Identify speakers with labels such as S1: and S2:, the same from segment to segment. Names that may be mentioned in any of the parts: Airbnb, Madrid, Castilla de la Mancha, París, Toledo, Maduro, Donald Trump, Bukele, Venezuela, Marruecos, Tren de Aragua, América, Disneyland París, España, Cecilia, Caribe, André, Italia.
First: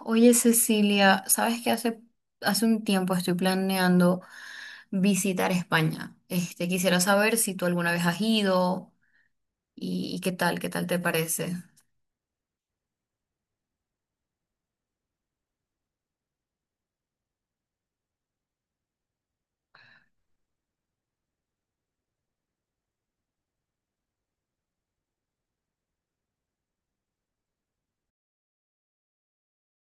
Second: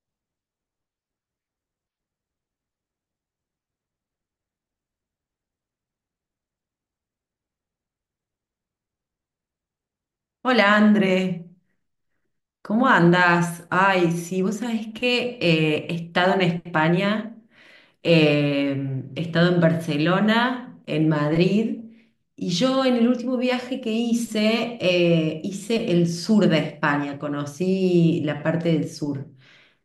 S1: Oye, Cecilia, sabes que hace un tiempo estoy planeando visitar España. Quisiera saber si tú alguna vez has ido y qué tal, qué
S2: Hola
S1: tal te
S2: André,
S1: parece.
S2: ¿cómo andas? Ay, sí, vos sabés que he estado en España, he estado en Barcelona, en Madrid, y yo en el último viaje que hice, hice el sur de España, conocí la parte del sur,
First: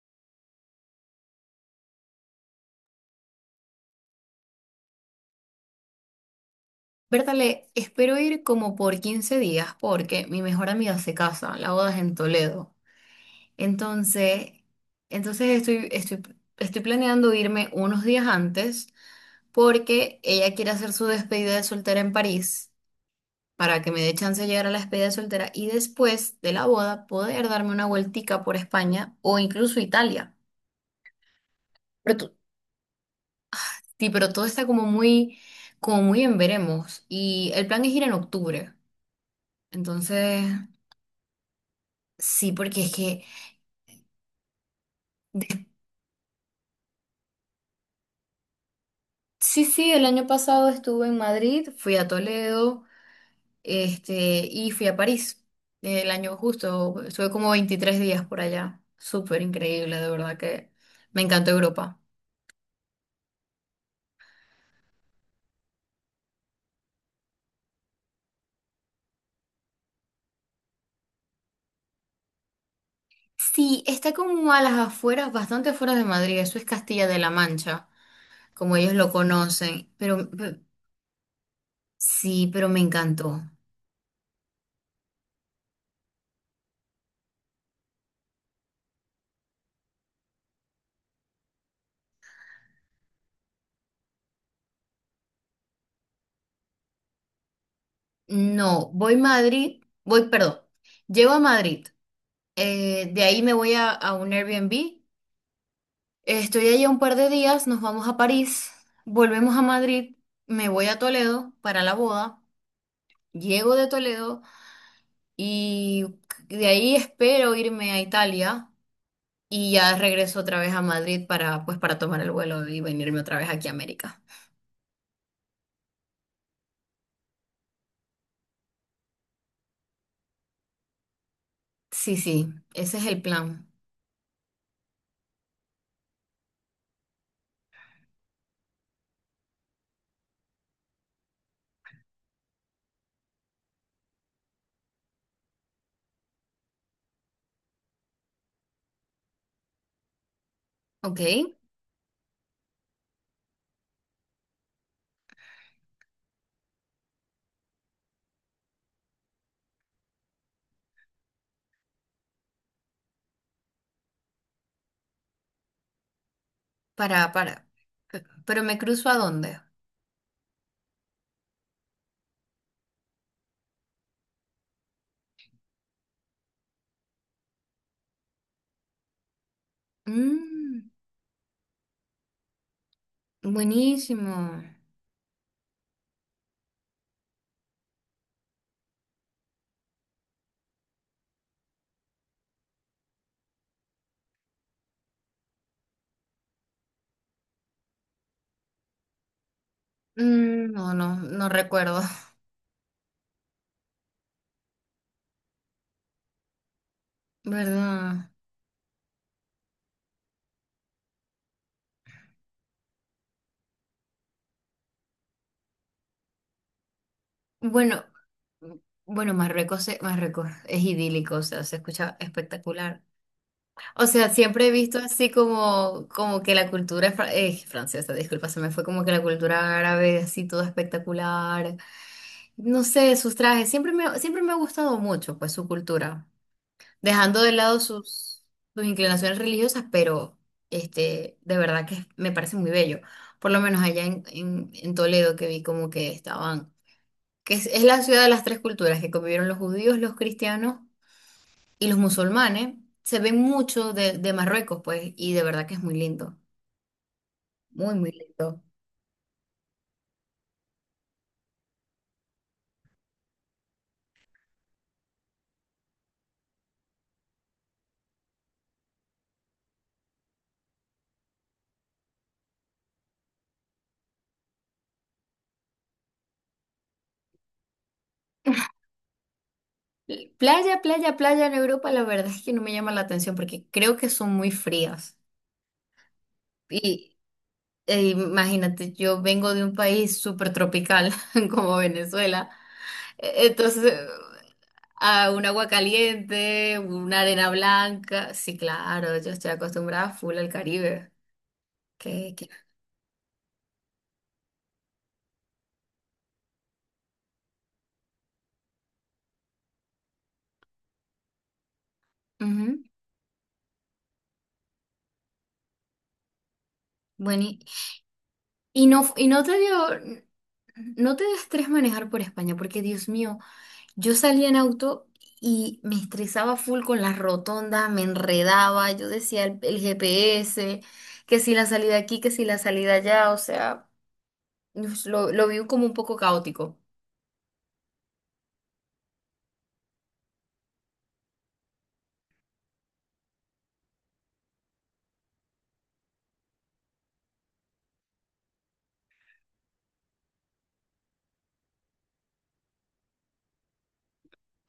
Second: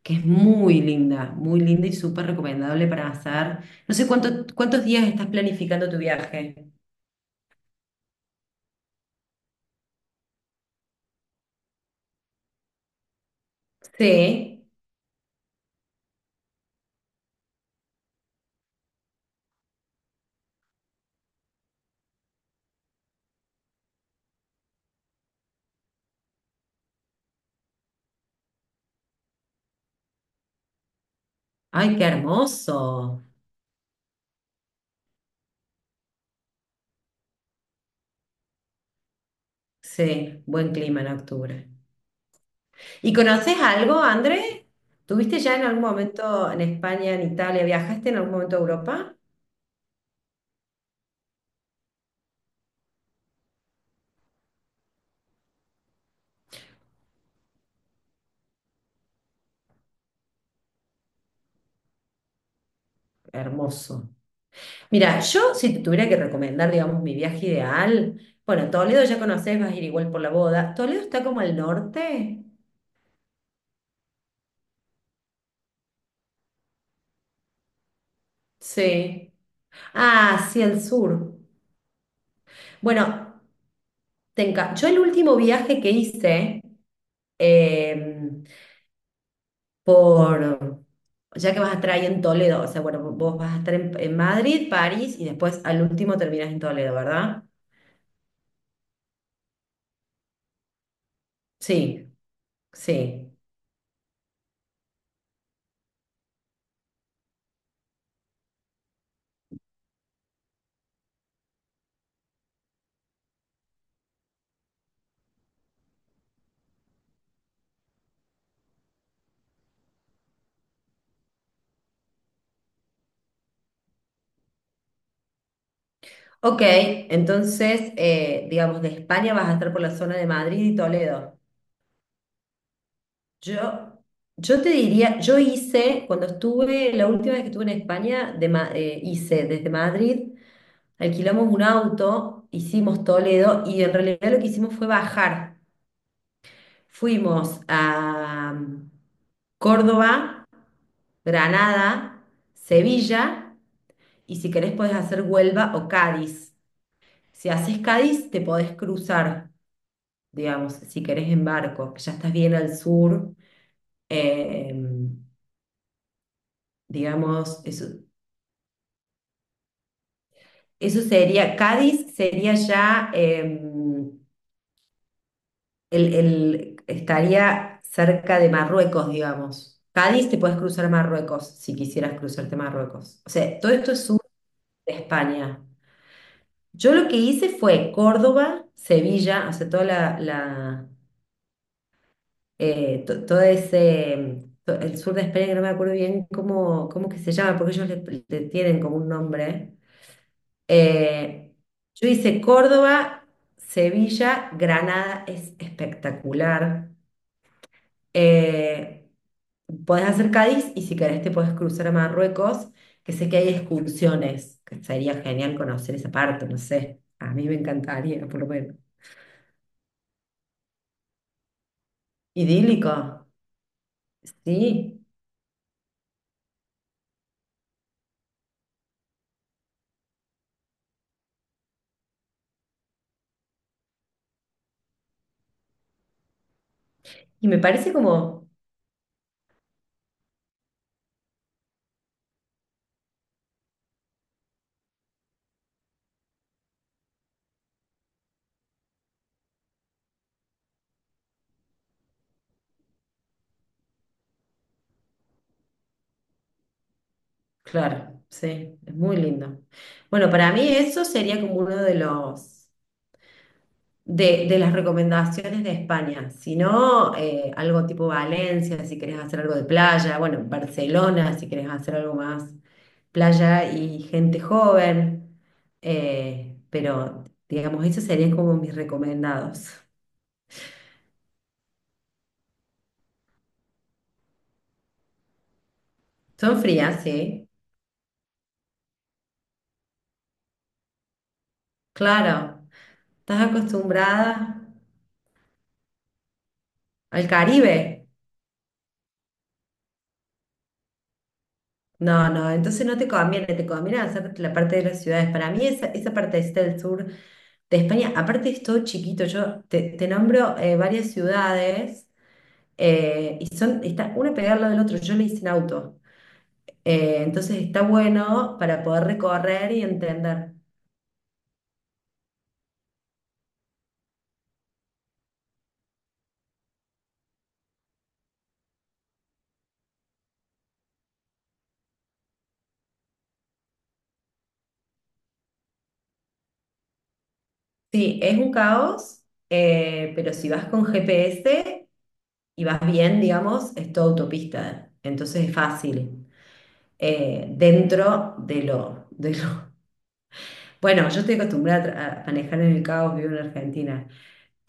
S2: que es muy linda y súper recomendable para hacer. No sé cuántos días estás planificando tu viaje.
S1: Bertale, espero ir como por 15 días porque mi mejor amiga se casa, la boda es en Toledo. Entonces,
S2: Sí,
S1: entonces estoy planeando irme unos días antes porque ella quiere hacer su despedida de soltera en París, para que me dé chance de llegar a la despedida de soltera y después de la boda poder darme una vueltica por España o incluso Italia.
S2: ay, qué
S1: Pero, to-
S2: hermoso.
S1: sí, pero todo está como muy en veremos y el plan es ir en octubre.
S2: Sí,
S1: Entonces
S2: buen clima en octubre.
S1: sí, porque es
S2: ¿Y
S1: que,
S2: conoces algo, André? ¿Tuviste ya en
S1: de-
S2: algún momento en España, en Italia? ¿Viajaste en algún momento a Europa?
S1: sí, sí, el año pasado estuve en Madrid, fui a Toledo, y fui a París. El año justo, estuve como 23 días por allá. Súper increíble, de verdad que me encantó Europa.
S2: Hermoso. Mira, yo si te tuviera que recomendar, digamos, mi viaje ideal, bueno, Toledo ya conoces, vas a ir igual por la boda. ¿Toledo está como al norte?
S1: Sí, está como a las afueras, bastante afuera de Madrid, eso es Castilla de la Mancha, como ellos lo
S2: Sí.
S1: conocen,
S2: Ah, sí, al sur.
S1: sí, pero me encantó.
S2: Bueno, te enca- Yo el último viaje que hice em, por, ya que vas a estar ahí en Toledo, o sea, bueno, vos vas a estar en Madrid, París y después al último terminas en Toledo, ¿verdad?
S1: No, voy a Madrid, voy, perdón, llego a Madrid,
S2: Sí,
S1: de
S2: sí.
S1: ahí me voy a un Airbnb, estoy allá un par de días, nos vamos a París, volvemos a Madrid, me voy a Toledo para la boda, llego de Toledo y de ahí espero irme a Italia y ya regreso otra vez a Madrid para, pues, para tomar el vuelo y venirme otra vez aquí a América.
S2: Ok, entonces, digamos, de España vas a estar por la zona de Madrid y Toledo.
S1: Sí, sí, ese es el plan.
S2: Yo, yo te diría, yo hice, cuando estuve, la última vez que estuve en España, de, hice desde Madrid, alquilamos un auto, hicimos Toledo y en realidad lo que hicimos fue bajar. Fuimos a Córdoba,
S1: Ok,
S2: Granada, Sevilla y si querés podés hacer Huelva o Cádiz. Si haces Cádiz, te podés cruzar, digamos, si querés en barco, que ya estás bien al sur. eh,
S1: para,
S2: digamos,
S1: para.
S2: eso,
S1: ¿Pero me cruzo a dónde?
S2: eso sería, Cádiz sería ya... estaría cerca de Marruecos, digamos. Cádiz te puedes cruzar
S1: Mm,
S2: a Marruecos si quisieras cruzarte a Marruecos. O sea, todo esto es sur
S1: buenísimo.
S2: de España. Yo lo que hice fue Córdoba, Sevilla, o sea, toda la, la, to- todo ese, el sur de España, que no me acuerdo bien cómo, cómo que se llama, porque ellos le tienen como un nombre.
S1: Mm, no, no, no
S2: Eh,
S1: recuerdo.
S2: yo hice Córdoba, Sevilla, Granada, es espectacular.
S1: ¿Verdad?
S2: Eh, podés hacer Cádiz y si querés te podés cruzar a Marruecos, que sé que hay excursiones, que sería genial conocer esa parte, no sé. A mí me
S1: Bueno,
S2: encantaría, por lo menos.
S1: bueno, Marruecos es idílico, o sea, se escucha
S2: Idílico,
S1: espectacular. O sea, siempre he visto
S2: sí.
S1: así como, como que la cultura es francesa, disculpa, se me fue, como que la cultura árabe, así todo espectacular. No sé, sus trajes. Siempre me ha gustado mucho, pues, su cultura. Dejando
S2: Y
S1: de
S2: me
S1: lado
S2: parece
S1: sus,
S2: como...
S1: sus inclinaciones religiosas, pero de verdad que me parece muy bello. Por lo menos allá en Toledo que vi como que estaban, es la ciudad de las tres culturas, que convivieron los judíos, los cristianos y los musulmanes. Se ve mucho de Marruecos, pues, y de verdad que es muy lindo. Muy
S2: Claro,
S1: lindo.
S2: sí, es muy lindo. Bueno, para mí eso sería como uno de los de las recomendaciones de España. Si no, algo tipo Valencia, si querés hacer algo de playa, bueno, Barcelona, si querés hacer algo más playa y gente joven. Pero digamos, esos serían como mis recomendados.
S1: Playa en Europa, la verdad es que no me llama la atención porque creo que son muy frías.
S2: Son frías,
S1: Y
S2: sí,
S1: e imagínate, yo vengo de un país súper tropical como Venezuela.
S2: claro. ¿Estás
S1: Entonces,
S2: acostumbrada
S1: a un agua caliente, una
S2: al
S1: arena
S2: Caribe?
S1: blanca. Sí, claro, yo estoy acostumbrada full al Caribe.
S2: No,
S1: Que, que-
S2: no, entonces no te conviene, te conviene hacer la parte de las ciudades. Para mí esa, esa parte partecita del sur de España, aparte es todo chiquito, te nombro varias ciudades
S1: Ujú.
S2: y son, está una pegada al lado del otro, yo le hice en auto.
S1: Bueno,
S2: Entonces
S1: y,
S2: está bueno para
S1: y
S2: poder
S1: no, y no te
S2: recorrer y
S1: dio,
S2: entender.
S1: no te da estrés manejar por España, porque Dios mío. Yo salía en auto y me estresaba full con las rotondas, me enredaba, yo decía el GPS, que si la salida aquí, que si la salida allá, o sea, lo vi como un poco caótico.
S2: Sí, es un caos, pero si vas con GPS y vas bien, digamos, es todo autopista, entonces es fácil. Dentro de lo... Bueno, yo estoy acostumbrada a a manejar en el caos, vivo en Argentina,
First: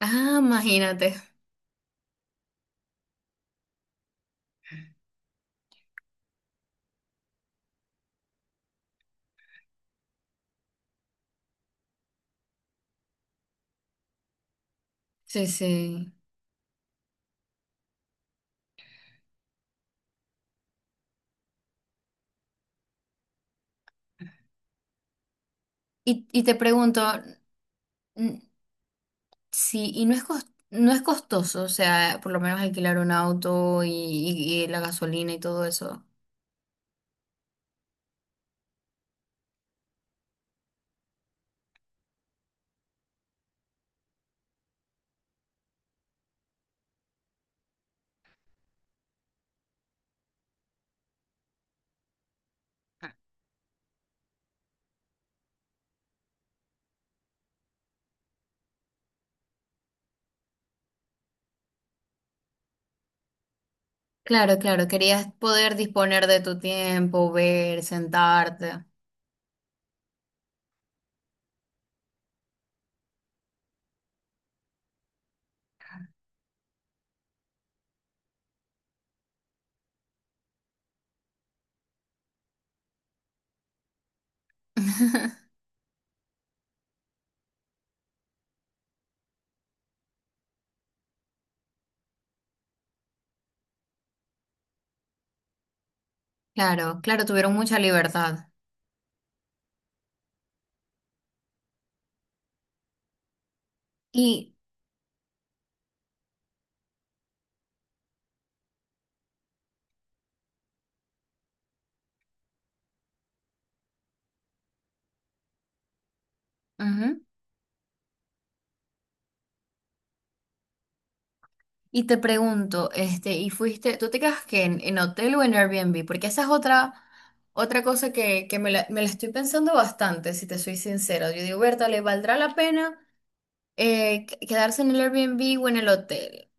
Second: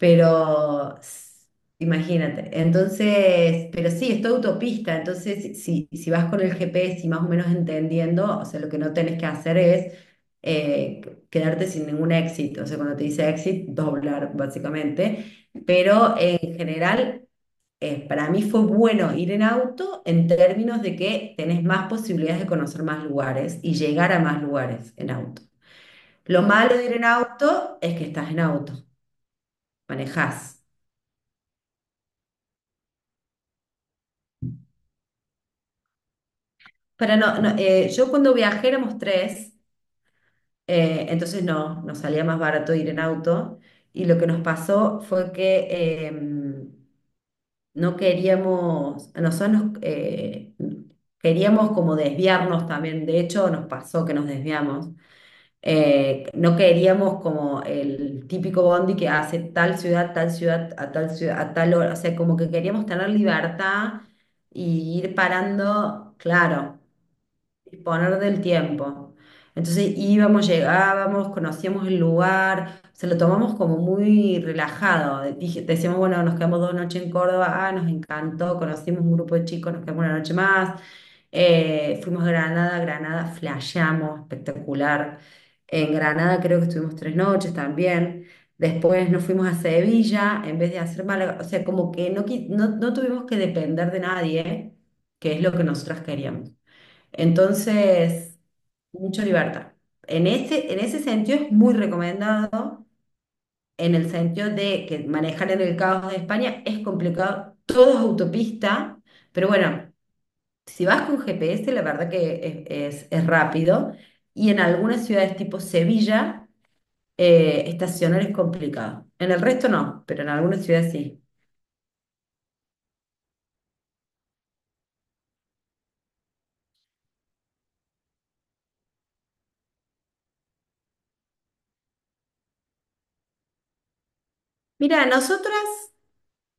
S1: Ah, imagínate.
S2: imagínate, entonces, pero sí, es toda autopista, entonces si vas con el GPS y más o menos entendiendo, o sea, lo que no tenés que hacer es eh, quedarte sin ningún exit. O sea, cuando te dice exit, doblar
S1: Sí,
S2: básicamente.
S1: sí.
S2: Pero en general, para mí fue bueno ir en auto en términos de que tenés más posibilidades de conocer más lugares y llegar a más lugares en auto.
S1: Y
S2: Lo
S1: te
S2: malo de ir
S1: pregunto,
S2: en auto es que estás
S1: mm,
S2: en auto,
S1: sí, y no es
S2: manejás.
S1: no es costoso, o sea, por lo menos alquilar un auto y la gasolina y todo eso.
S2: Pero no, no, yo cuando viajé éramos tres. Entonces no, nos salía más barato ir en auto. Y lo que nos pasó fue que no queríamos, queríamos como desviarnos también, de hecho nos pasó que nos desviamos. No queríamos como el típico bondi que hace tal ciudad, a tal ciudad, a tal hora, o sea, como que queríamos tener libertad
S1: Claro, claro,
S2: y ir
S1: querías poder
S2: parando,
S1: disponer de tu
S2: claro,
S1: tiempo, ver,
S2: disponer del
S1: sentarte.
S2: tiempo. Entonces íbamos, llegábamos, conocíamos el lugar, se lo tomamos como muy relajado. Decíamos, bueno, nos quedamos dos noches en Córdoba, ah, nos encantó, conocimos un grupo de chicos, nos quedamos una noche más. Fuimos a Granada, Granada, flasheamos, espectacular. En Granada creo que estuvimos tres noches también. Después nos fuimos a Sevilla en vez de hacer Málaga. O sea, como que no, no, no tuvimos que depender de nadie, que es lo que nosotras queríamos.
S1: Claro, claro, tuvieron mucha
S2: Entonces,
S1: libertad.
S2: mucha libertad. En ese sentido es muy recomendado, en el sentido
S1: Y
S2: de que manejar en el caos de España es complicado, todo es autopista, pero bueno, si vas con GPS, la verdad que es rápido, y en algunas ciudades tipo Sevilla,
S1: ujú,
S2: estacionar es complicado. En el resto no, pero en algunas ciudades sí.
S1: y te pregunto, ¿y fuiste, tú te quedas que en hotel o en Airbnb? Porque esa es otra cosa que me la estoy pensando bastante, si te soy sincera. Yo digo, Berta, ¿le valdrá la pena, quedarse en el
S2: Mira,
S1: Airbnb o en el
S2: nosotras
S1: hotel?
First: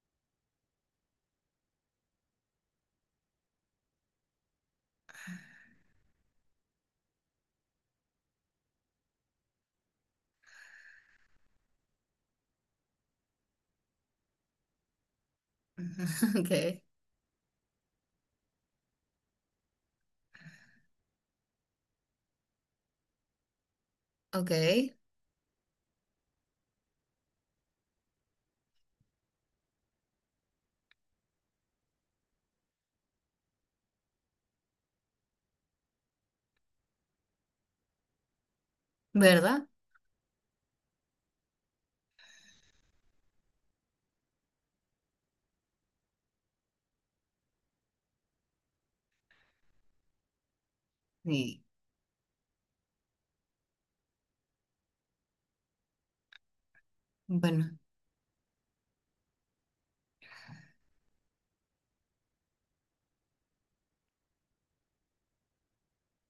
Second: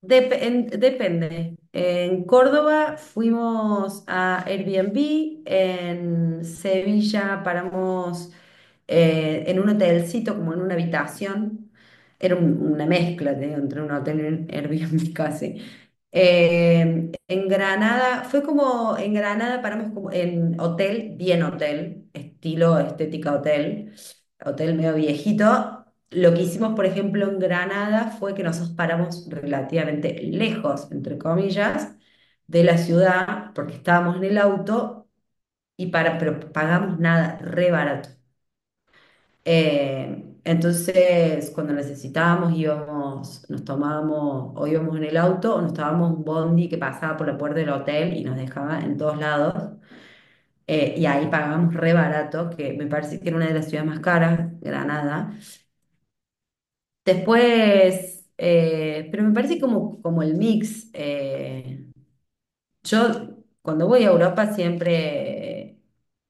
S2: Depende. En Córdoba fuimos a Airbnb, en Sevilla paramos en un hotelcito, como en una habitación. Era una mezcla, te digo, entre un hotel y un Airbnb casi.
S1: Okay,
S2: En Granada, fue como en Granada paramos como en hotel, bien hotel, estilo estética hotel, hotel medio
S1: okay,
S2: viejito. Lo que hicimos, por ejemplo, en Granada fue que nosotros paramos relativamente lejos, entre comillas, de la ciudad, porque estábamos en el auto y para, pero pagamos nada, re barato.
S1: ¿verdad?
S2: Entonces, cuando necesitábamos, íbamos, nos tomábamos, o íbamos en el auto, o nos tomábamos un bondi que pasaba por la puerta del hotel y nos dejaba en todos lados. Y ahí
S1: Sí.
S2: pagábamos re barato, que me parece que era una de las ciudades más caras, Granada.
S1: Bueno,
S2: Después, pero me parece como, como el mix. Yo cuando voy a Europa siempre,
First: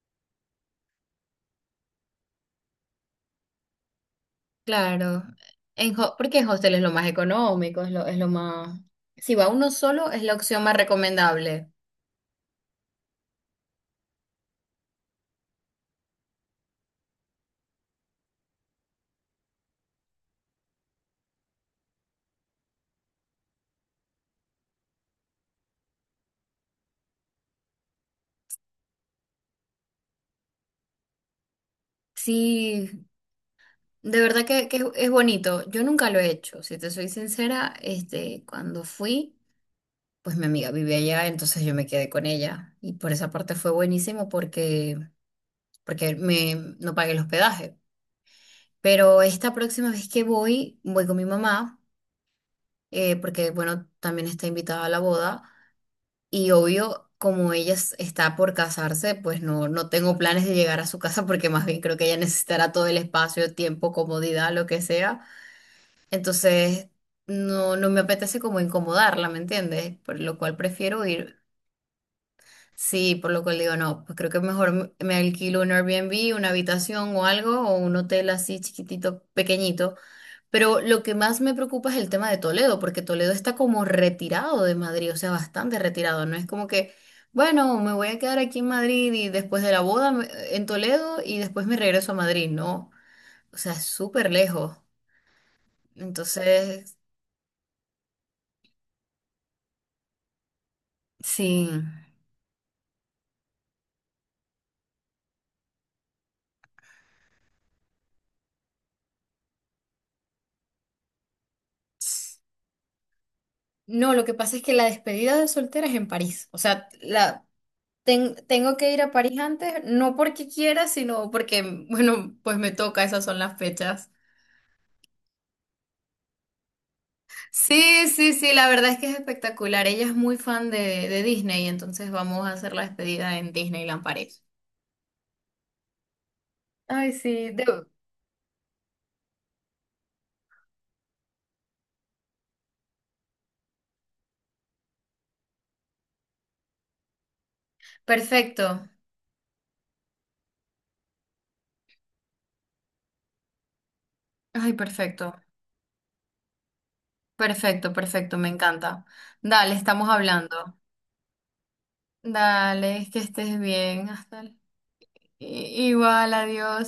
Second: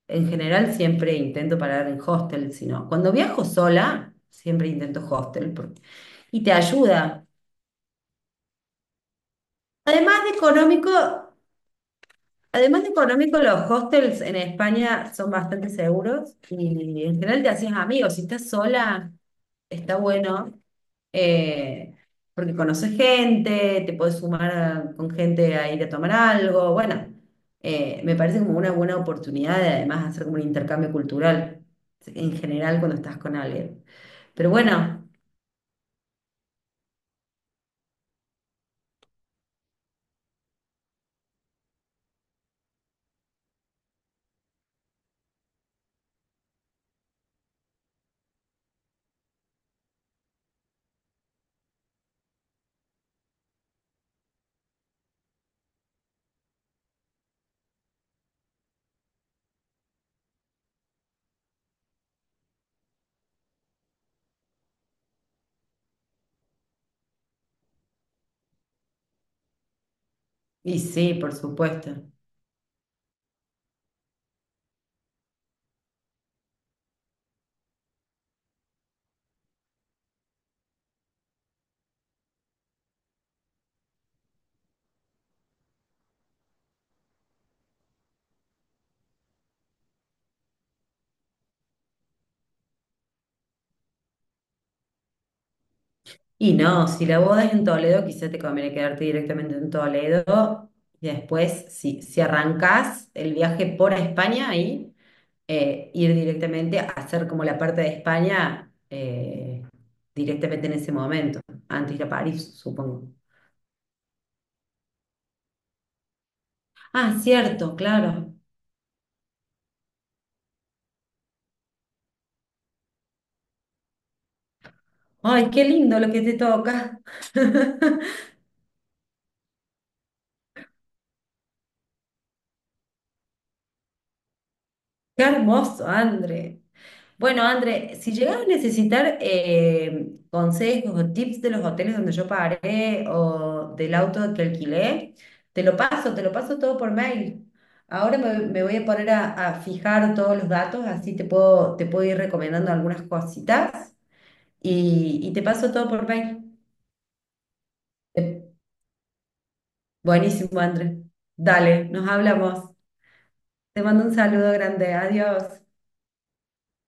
S2: en general siempre intento parar en hostel, sino cuando viajo sola, siempre intento
S1: claro.
S2: hostel.
S1: Porque
S2: Y
S1: en
S2: te
S1: hostel es lo más
S2: ayuda.
S1: económico, es lo más... Si va uno solo, es
S2: Además de
S1: la opción más
S2: económico,
S1: recomendable.
S2: además de económico, los hostels en España son bastante seguros y en general te haces amigos. Si estás sola, está bueno eh, porque conoces gente, te puedes sumar con gente a ir a tomar algo. Bueno, me parece como una buena oportunidad de además hacer como un intercambio cultural en general
S1: Sí,
S2: cuando estás con alguien.
S1: de verdad
S2: Pero
S1: que,
S2: bueno,
S1: es bonito. Yo nunca lo he hecho, si te soy sincera, cuando fui, pues mi amiga vivía allá, entonces yo me quedé con ella. Y por esa parte fue buenísimo porque, porque me, no pagué el hospedaje. Pero esta próxima vez que voy, voy con mi mamá, porque bueno, también está invitada a la boda. Y obvio, como ella está por casarse, pues no, no tengo planes de llegar a su casa porque más bien creo que ella necesitará todo el espacio, tiempo, comodidad, lo que sea. Entonces, no, no me apetece como incomodarla, ¿me entiendes? Por lo cual
S2: y
S1: prefiero
S2: sí, por
S1: ir.
S2: supuesto.
S1: Sí, por lo cual digo, no, pues creo que mejor me alquilo un Airbnb, una habitación o algo, o un hotel así chiquitito, pequeñito. Pero lo que más me preocupa es el tema de Toledo, porque Toledo está como retirado de Madrid, o sea, bastante retirado. No es como que, bueno, me voy a quedar aquí en Madrid y después de la boda me- en Toledo y después me regreso a Madrid, no. O sea, es súper lejos.
S2: Y no,
S1: Entonces,
S2: si la boda es en Toledo, quizá te conviene quedarte directamente en Toledo. Y después,
S1: sí.
S2: si arrancás el viaje por España, ahí, ir directamente a hacer como la parte de España, directamente en ese momento, antes de ir a París, supongo.
S1: No, lo que pasa es que la despedida de soltera es en París. O sea,
S2: Ah,
S1: la,
S2: cierto, claro.
S1: tengo que ir a París antes, no porque quiera, sino porque, bueno, pues me toca, esas son las fechas.
S2: Ay, qué lindo lo que te toca.
S1: Sí, sí, sí, la verdad es que es espectacular. Ella es muy fan de Disney, entonces vamos a hacer la despedida en Disneyland París.
S2: Qué hermoso, André.
S1: Ay,
S2: Bueno,
S1: sí,
S2: André, si llegas a necesitar consejos o tips de los hoteles donde yo paré o del auto que alquilé, te lo paso todo por mail. Me voy a
S1: perfecto.
S2: poner a fijar todos los datos, así te puedo ir recomendando algunas cositas
S1: Ay, perfecto.
S2: y te paso todo por mail.
S1: Perfecto, perfecto, me
S2: Eh,
S1: encanta. Dale, estamos
S2: buenísimo,
S1: hablando.
S2: André. Dale, nos hablamos.
S1: Dale, que estés
S2: Te mando
S1: bien.
S2: un
S1: Hasta.
S2: saludo grande. Adiós.
S1: Igual, adiós.